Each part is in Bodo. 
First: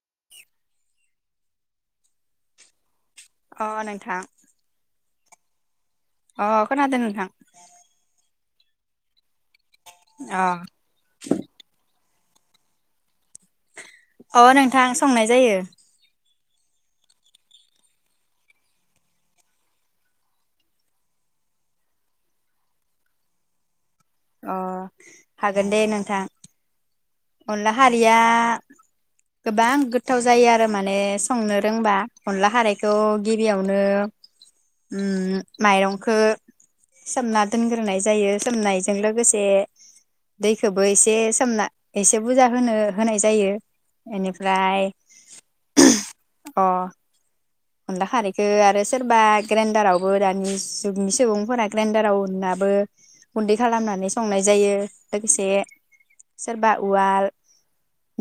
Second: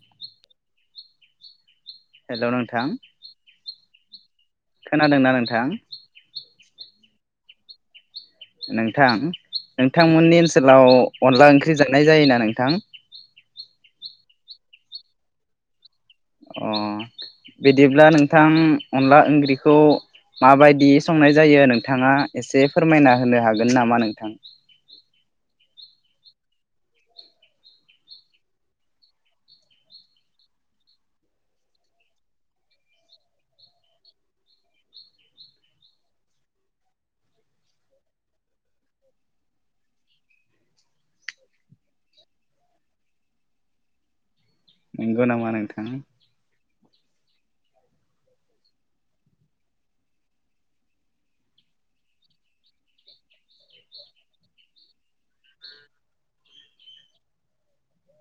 [inaudible] हेल नोंथां‌ अ नोंथां खोनादोंना नोंथां? अ खोनादों नोंथां। नोंथां नोंथांमोननि अ ओनसोलाव अनला ओंख्रि जा संनाय जायोना नोंथां? अ नोंथां संनाय जायो। अ बिदिब्ला नोंथां अनला ओंख्रिखौ माबायदि संनाय जायो नोंथाङा एसे फोरमायना होनो हागोन नामा नोंथां? अ हागोन दे नोंथां। अनला खारिया गोबां गोथाव जायो आरो माने संनो रोंबा अनला खारायखौ गिबियावनो माइरंखौ सोमना दोनग्रोनाय जायो सोमनायजों लोगोसे दैखौबो एसे सोमना एसे बुरजा होनो होनाय जायो बेनि फ्राय नंगौ नामा नोंथां अ अनला खारैखौ आरो सोरबा ग्रेन्डारावबो दानि जुगनि अन्ला खारैखौ आरो सोरबा ग्रेन्दार आवबो दानि सुबुंफोरा ग्रेन्डारा आव उननाबो गुन्दै खालामनानै संनाय जायो लोगोसे सोरबा उवाल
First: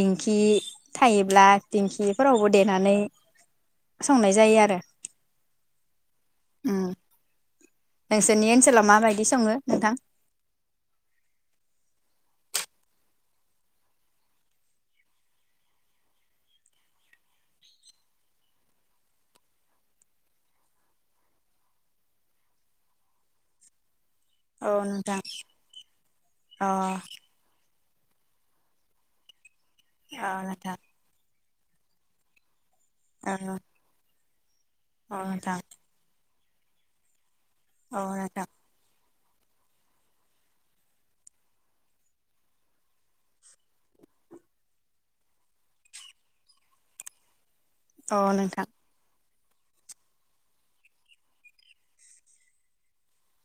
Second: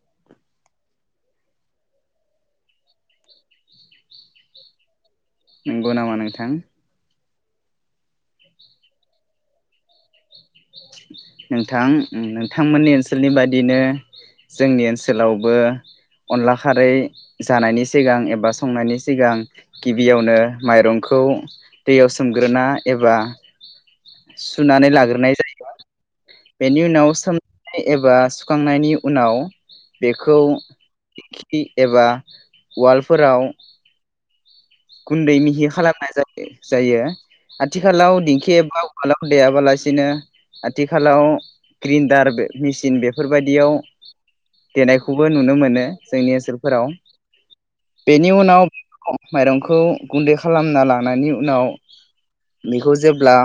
दिंखि थायोब्ला दिंखिफोरावबो देनानै संनाय जायो आरो नोंगौ नामान नोंथां? उम नोंसोरनि ओनसोलाव माबायदि सङो नोंथां? नोंथां नोंथांमोननि ओनसोलनि बादिनो जोंनि ओनसोलावबो अनला खारै जानायनि सिगां एबा संनायनि सिगां गिबियावनो माइरंखौ दैयाव सोमग्रोना एबा औ सुनानै नोंथां लाग्रोनाय जायो। अ बेनि उनाव औ सो एबा सुखांनायनि उनाव बेखौ नोंथां एबा औ उवालफोराव औ गुन्दै नोंथां मिहि खालामनाय जायो। जायो। औ आथिखालाव नोंथां दिेंखि एबा आथिखालाव देयाबालासिनो आथिखालाव ग्रिन्दार मेसिन बेफोरबायदियाव देनायखौबो नुनो मोनो जोंनि ओनसोलफोराव। औ बेनि उनाव नोंथां माइरं खौ गुन्दै खालामना लानायनि उनाव बेखौ जेब्ला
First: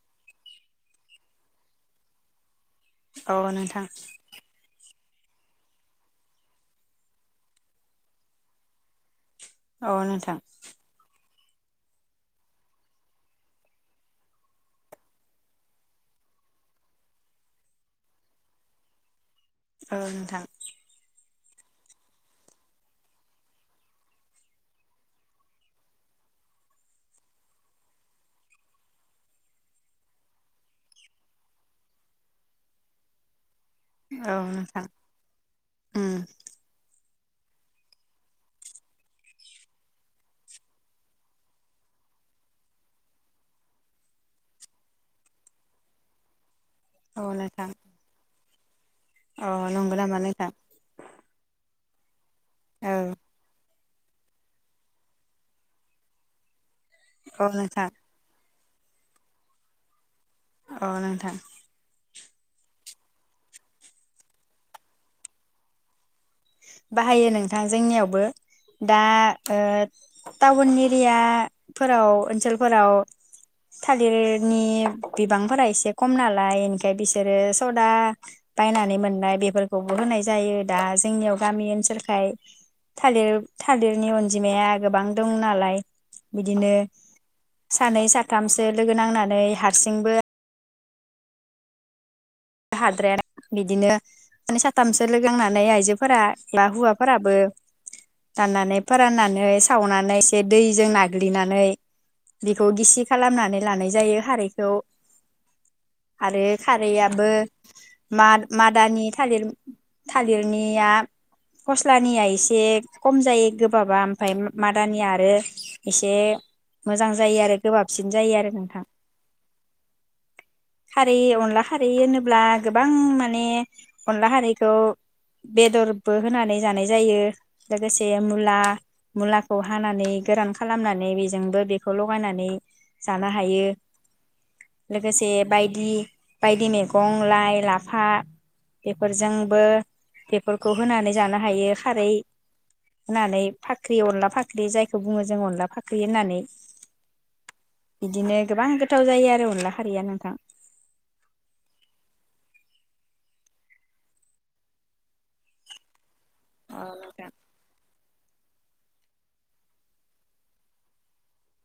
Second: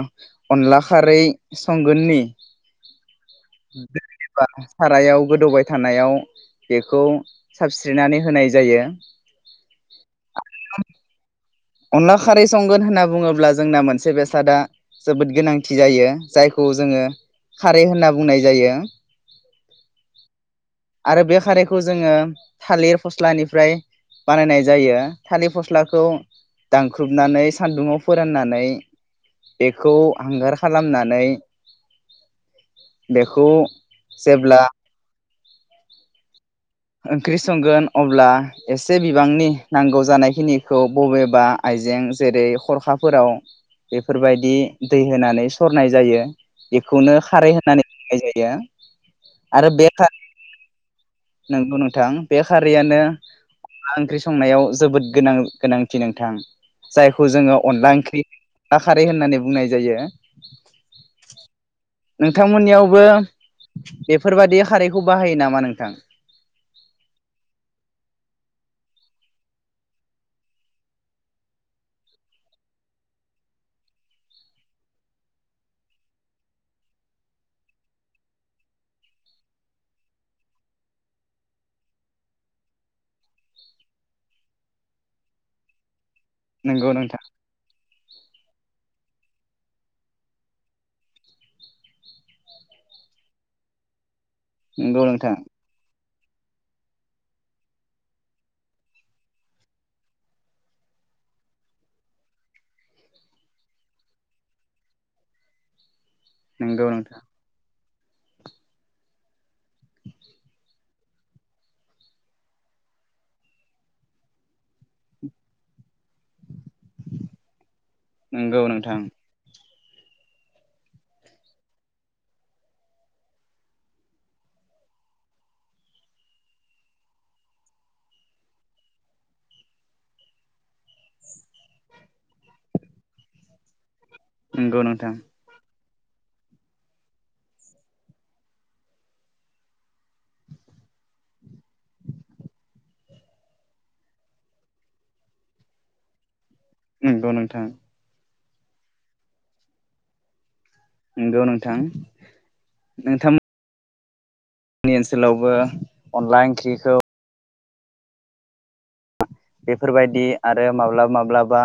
अनला खारै संगोननि औ नोंथां बा सारायाव गोदौबाय थानायाव बेखौ साबस्रिनानै होनाय जायो। औ नोंथां। अनला खारै संगोन होनना बुङोब्ला जोंना मोनसे बेसादा जोबोद गोनांथि जायो जायखौ जोङो खारै होनना बुंनाय जायो। औ नोंथां बे खारैखौ जोङो थालिर फस्लानिफ्राय बानायनाय जायो थालिर फस्लाखौ दानख्रुबनानै सान्दुंङाव फोराननानै बेखौ हांगार खालामनानै बेखौ औ जेब्ला नोंथां। उम ओंख्रि संगोन अब्ला एसे बिबांनि नांगौ जानायखिनिखौ बबेबा आइजें जेरै हरखाफोराव बेफोरबायदि दै होनानै सरनाय जायो। इखौनो खारै होननानै बुंनाय जायो। अ नंगौ नामा नैथां? नोंगौ नोंथां। बे खारैयानो मा ओंख्रि संनायाव जोबोद गोनां गोनांथि नोंथां। जायखौ औ जोंङो नोंथां अनला ओंख्रि आ खारै होननानै बुंनाय जायो। अ नोंथां नोंथांमोननियावबो बेफोरबादि खारैखौ बाहायो नामा नोंथां? बाहायो नोंथां जोंनियावबो। दा ओ टाउन एरियाफोराव ओनसोलफोराव थालिरनि बिबांफोरा एसे खमनालाय ओंखाय बिसोरो सदा बायनानै मोननाय बेफोरखौबो होनाय जायो दा जोंनियावब गामि ओनसोलखाय थालिर-थालिरनि अनजिमाया गोबां दं नालाय बिदिनो नंगौ नोंथां सानै साख थामसो लोगो नांनानै हारसिंबो हाद्रायानो बिदिनो नै नंगौ साथामसो लोगो नोंथां नांनानै आइजोफोरा बा हुवाफोराबो दाननानै फोराननानै सावनानै एसे दैजों नाग्लिनानै बेखौ गिसि खालामनानै लानाय जायो हारैखौ। आरो नंगौ नोंथां खारैआबो माद-मादानि थालिर थालिरनिया फस्लानिया एसे खम जायो गोबाबा ओमफ्राय मादानिया आरो एसे मोजां जायो आरो गोबाबसिन जायो आरो नोंथां। खारि अनला खारि होनोब ब्ला गोबां माने अनला हारैखौ बेदरबो होनानै जानाय जायो। लोगोसे मुला मुलाखौ हानानै गोरान खालामनानै बेजोंबो बेखौ लगायनानै जानो हायो। नंगौ नोंथां लोगोसे बायदि। बायदि मेग गं लाइ लाफा बेफोरजोंबो बेफोरखौ होनानै जानो हायो खारै होनानै फाख्रि अनला फाख्रि जायखौ बुंङो जों अनला फाख्रि होननानै। नोंगौ नोंथां। बिदिनो गोबां गोथाव जायो आरो अनला खारिया नोंथां। नोंगौ नोंथां नोंथांम नि ओनसोलावबो अनला ओंख्रिखौ बेफोरबायदि आरो माब्लाबा माब्लाबा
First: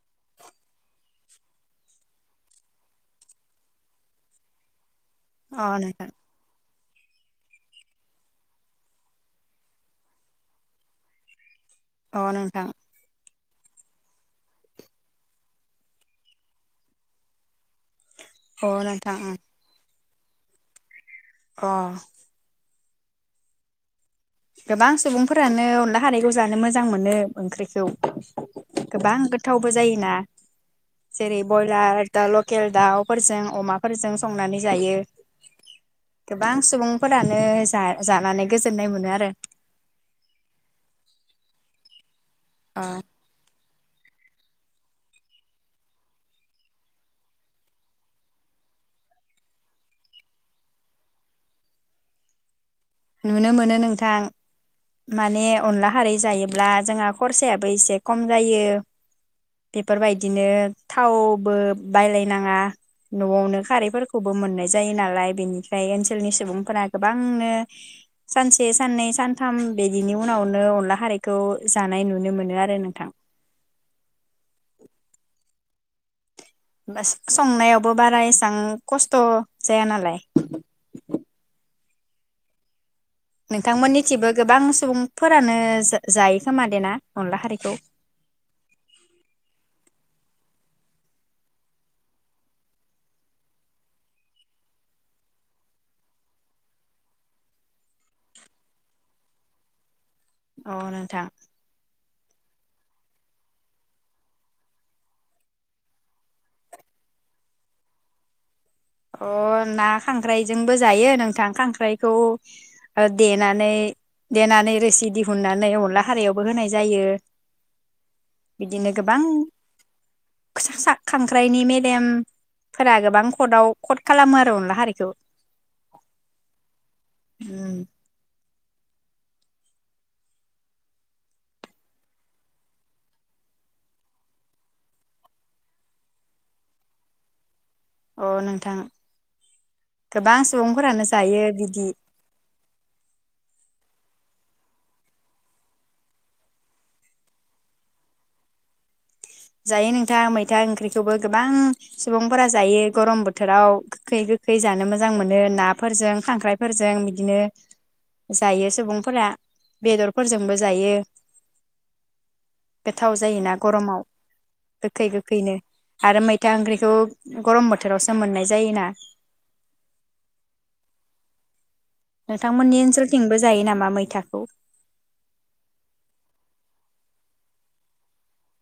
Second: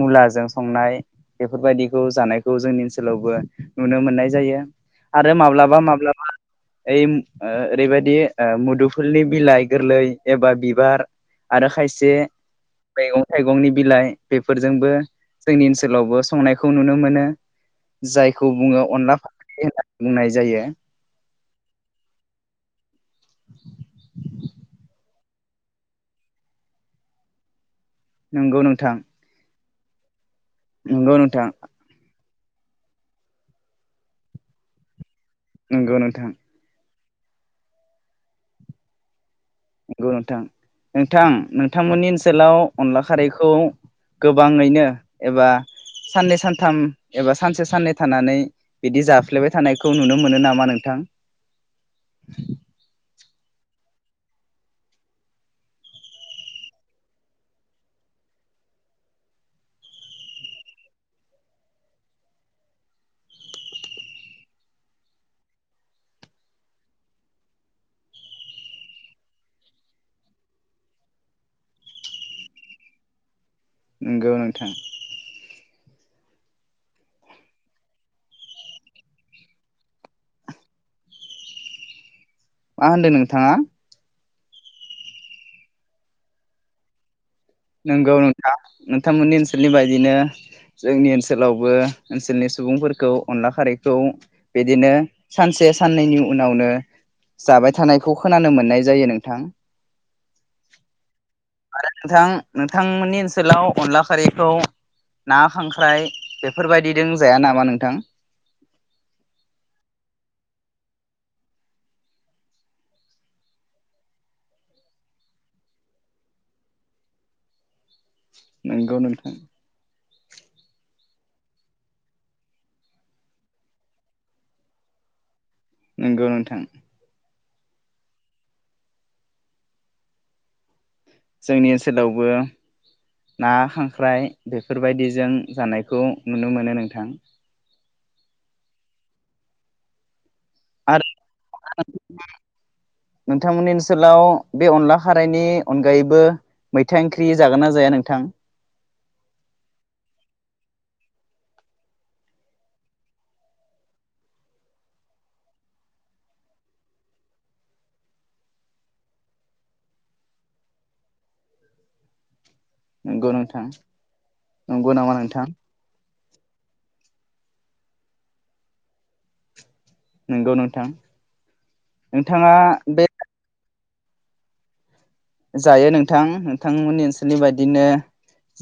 मुलाजों संनाय बेफोरबायदिखौ जानायखौ जोंनि ओनसोलावबो नुनो मोननाय जायो। आरो अ माब्लाबा नोंथां माब्लाबा ओइम ओ ओरैबायदि ओ मुदुफुलनि बिलाइ गोरलै एबा बिबार आरो खाय अ नोंथां। थाइगंनि बिलाइ बेफोरजोंबो जोंनि ओनसोलावबो संनायखौ नुनो मोनो। जायखौ अ बुंङो अनला नोंथां खारै होन्नानै। बुंनाय जायो। अह [inaudible] गोबां सुबुंफोरानो अनला हारैखौ जानो मोजां मोनो ओंख्रिखौ नंगौ नोंथां। खु जायोना। नंगौ जेरै नोंथां बयलार दालव लकेल दाउफोरजों अमाफोरजों संनानै जायो। नंगौ नोंथां गोबां सुबुं फोरानो जा-जानानै गोजोननाय मोनो आरो रो नंगौ नोंथां नोंथां नोंथांमोननि ओनसो सोलाव अ अनला खारैखौ गोबाङैनो एबा साननै सानथाम एबा सानसे साननै थानानै बिदि जाफ्लेबाय थानायखौ नुनो मोनो नामा नोंथां? नुनो मोनो नोंथां माने अनला खारै जायोब्ला जोंहा खरसायाबो एसे खम जायो बेफोरबायदिनो थावबो बायलायनाङा नआवनो खारैफोरखौबो मोननाय जायो नालाय बेनिफ्राय ओनसोलनि सुबुंफोरा गोबांनो सानसे साननै सानथाम बिदिनि उनावनो अनला खारैखौ जानाय नुनो मोनो आरो नोंथां नंगौ नोंथां। बास संनायावबो बारा एसां खस्थ जाया नालाय मा होनदों नोंथाङा। नोंथांमोननिथिबो गोबां सुबुंफोरानो जा-जायो खोमा दे ना? नंगौ नोंथा नोंथांमोननि ओनसोलनि बायदिनो जोंनि ओनसोलावबो ओनसोलनि सुबुंफोरखौ अनला खारैखौ बिदिनो सानसे साननैनि उनावनो जाबाय थानायखौ खोनानो मोननाय जायो नोंथां। अ नोंथां। नोंथां। नोंथांमोननि ओनसोलाव अनला खारैखौ ना खांख्राइ बेफोरबायदिदों जाया नामा नोंथां। अ ना खांख्राइजोंबो जायो नोंथां खांख्राइखौ देनानै देनानै रोसि दिहुननानै अनला हारैयावबो होनाय जायो। बिदिनो नंगौ गोबां नोंथां [unintelligible] सा खांख्राइनि मेलेमफोरा गोबां कर्टआव खथ खालामो आरो अनला हारैखौ‌ नंगौ नोंथां। उम। जोंनि ओनसोलावबो ना खांख्राइ बेफोरबायदिजों जानायखौ नुनो मोनो नोंथां। अ नोंथां। गोबां सुबुंफोरानो आरो जायो बिदि सोलाव बे अनला खारैनि अनगायैबो मैथा ओंख्रि जागोन ना जाया नोंथां? जायो नोंथां मैथा ओंख्रिखौबो गोबां सुबुंफोरा जायो गरम बोथोराव गोखै गोखै जानो मोजां मोनो नाफोरजों खांख्राइफोरजों बिदिनो जायो सुबुंफोरा बेदरफोरजोंबो जायो। गोथाव नंगौ जायोना नोंथां गरमाव नंगौ गोखै नामा नोंथां। गोखैनो आरो मैथा ओंख्रिखौ गरम बोथोरावसो मोननाय जायोना। नंगौ नोंथां। नोंथाङा नोंथांमोननि बे ओनसोलथिंबो जायो नामा? मैथाखौ जायो नोंथां नोंथांमोननि ओनसोलनि बायदिनो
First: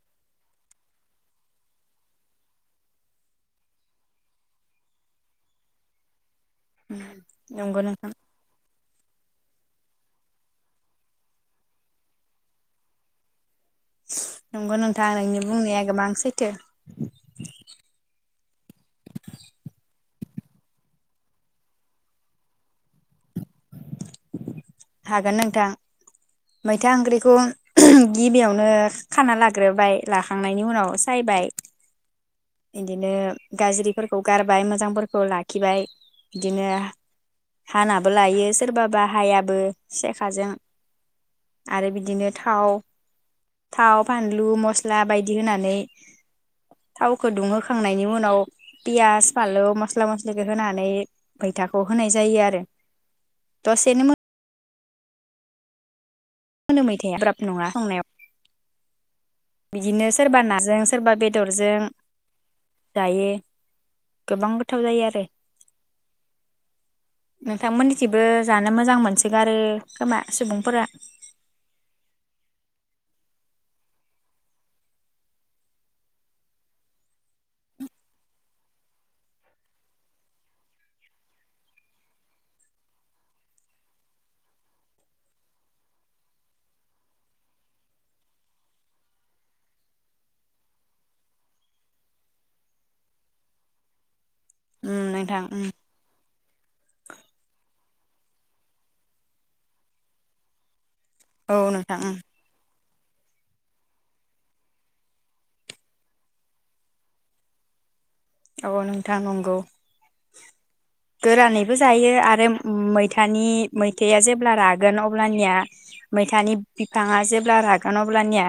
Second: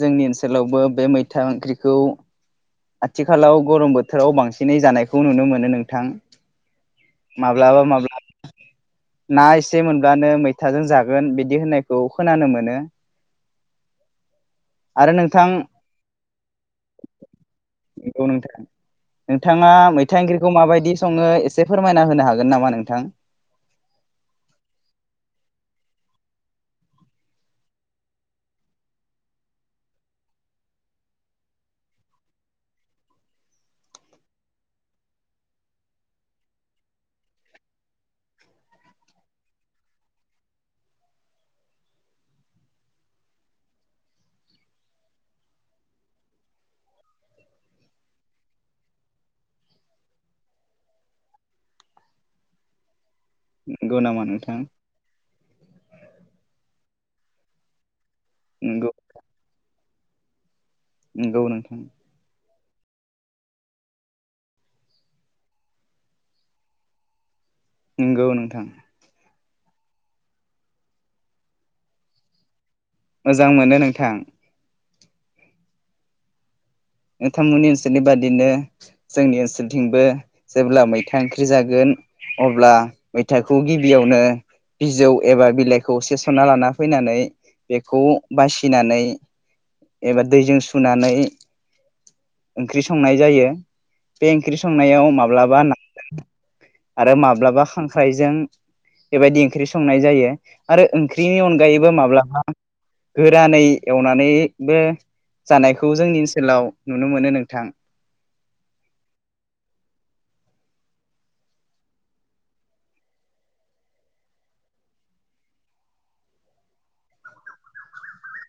जोंनि ओनसोलावबो बे मैथा ओंख्रिखौ आथिखालाव गरम बोथोराव बांसिनै जानायखौ नुनो मोनो नोंथां नंगौ माब्लाबा माब्लाबा नोंथां ना एसे मोनब्लानो मैथाजों जागोन बिदि होननायखौ खोनानो मोनो [inaudible] आरो नोंनि नोंथां बुंनाया गोबां सैथो नंगौ नोंथां नोंथाङा मै था इंख्रिखौ माबायदि सङो एसे फोरमायना होनो हागोन नामा नोंथां? हागोन नोंथां मैथा ओंख्रिखौ गिबियावनो खाना लाग्रोबाय लाखांनायनि उनाव सायबाय बिदिनो गाज्रिफोरखौ गारबाय मोजांफोरखौ लाखिबाय बिदिनो हानाबो लायो सोरबाबा हायाबो सेखाजों आरो बिदिनो थाव थाव फानलु मस्ला बायदि होनानै थाव फुदुंहोखांनायनि उनाव पियास फानलौ मस्ला मस्लिखौ होनानै मैथाखौ होनाय जायो आरो नंगौ दसेनो नामा नोंथां मोनो मैथाया गोब्राब नङा संनायाव नंगौ बिदिनो सोरबा ना जों सोरबा नंगौ बेदरजों नोंथां जायो गोबां गोथाव जायो आरो नोंथांमोननिथिंबो नंगौ नोंथां जानो मोजां मोनस गारो खोमा सुबुंफोरा मोजां मोनो नोंथां नोंथांमोननि ओनसोलनि बादिनो जोंनि ओनसोलथिंबो जेब्ला मैथा ओंख्रि जागोन अब्ला मैथाखौ गिबियावनो बिजौ एबा बिलाइखौ सेस'नना लाना फैनानै बेखौ बासिनानै एबा दैजों सुनानै ओंख्रि संनाय जायो बे ओंख्रि उम संनायाव नोंथां उम माब्लाबा ना आरो माब्लाबा खांख्रायजों बेबायदि ओंख्रि संनाय जायो आरो ओंख्रिनि औ अनगायैबो नोंथां उम माब्लाबा गोरानै एवनानै बे जानायखौ जोंनि ओनसोलाव नुनो मोनो नोंथां औ नोंथां नंगौ गोरानैबो जायो आरो मैथानि मैथायआ जेब्ला रागोन अब्लानिया मैथानि बिफाङा जेब्ला रागोन अब्लानिया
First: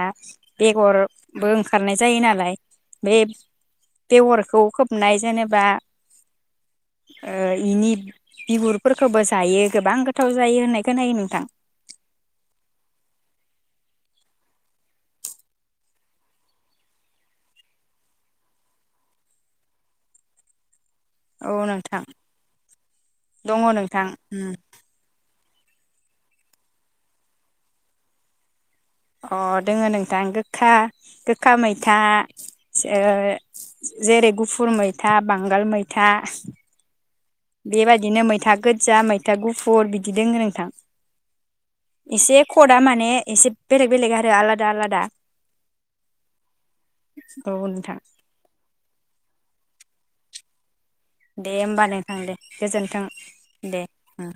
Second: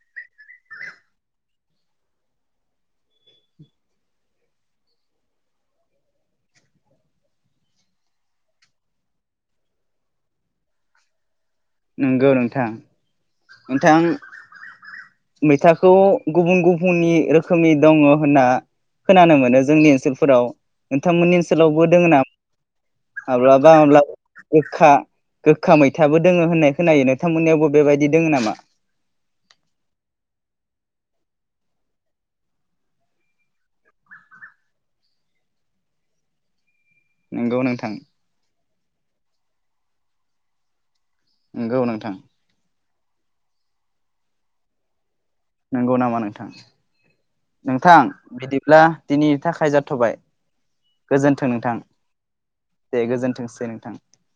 बेगरबो ओंखारनाय जायो नालाय बे बेगरखौ खोबनाय जेनेबा ओ इनि बिगुरफोरखौबो जायो गोबां गोथाव जायो होननाय खोनायो नोंथां नंगौ नोंथां नोंथां मैथाखौ गुबुन गुबुननि रोखोमनि दङ होनना खोनानो मोनो जोंनि ओनसोलफोराव नोंथांमोननि औ ओनसोलावबो नोंथां दोङ नामा? दङ माब्लाबा नोंथां माब्लाबा गोखा गोखा मैथाबो दोङो होननाय खोनायो नोंथांमोननियावबो बेबायाददि दङ नामा? अ दोङ नोंथां गोखा गोखा मैथा जेओ जेरै गुफुर मैथा बांगाल मैथा नंगौ नोंथां बेबायदिनो मैथा गोद जा मैथा गुफुर बिदि दोंङो नोंथां। नंगौ नोंथां। दा माने एसे बेलेग बेलेग आरो आलादा आलादा नंगौ नामा नोंथां, नोंथां बिदिब्ला दिनैनि थाखाय जाथ'बाय दे होमबा नोंथां दे गोजोन्थों दे गोजोनथोंसै दे नोंथां। ओं।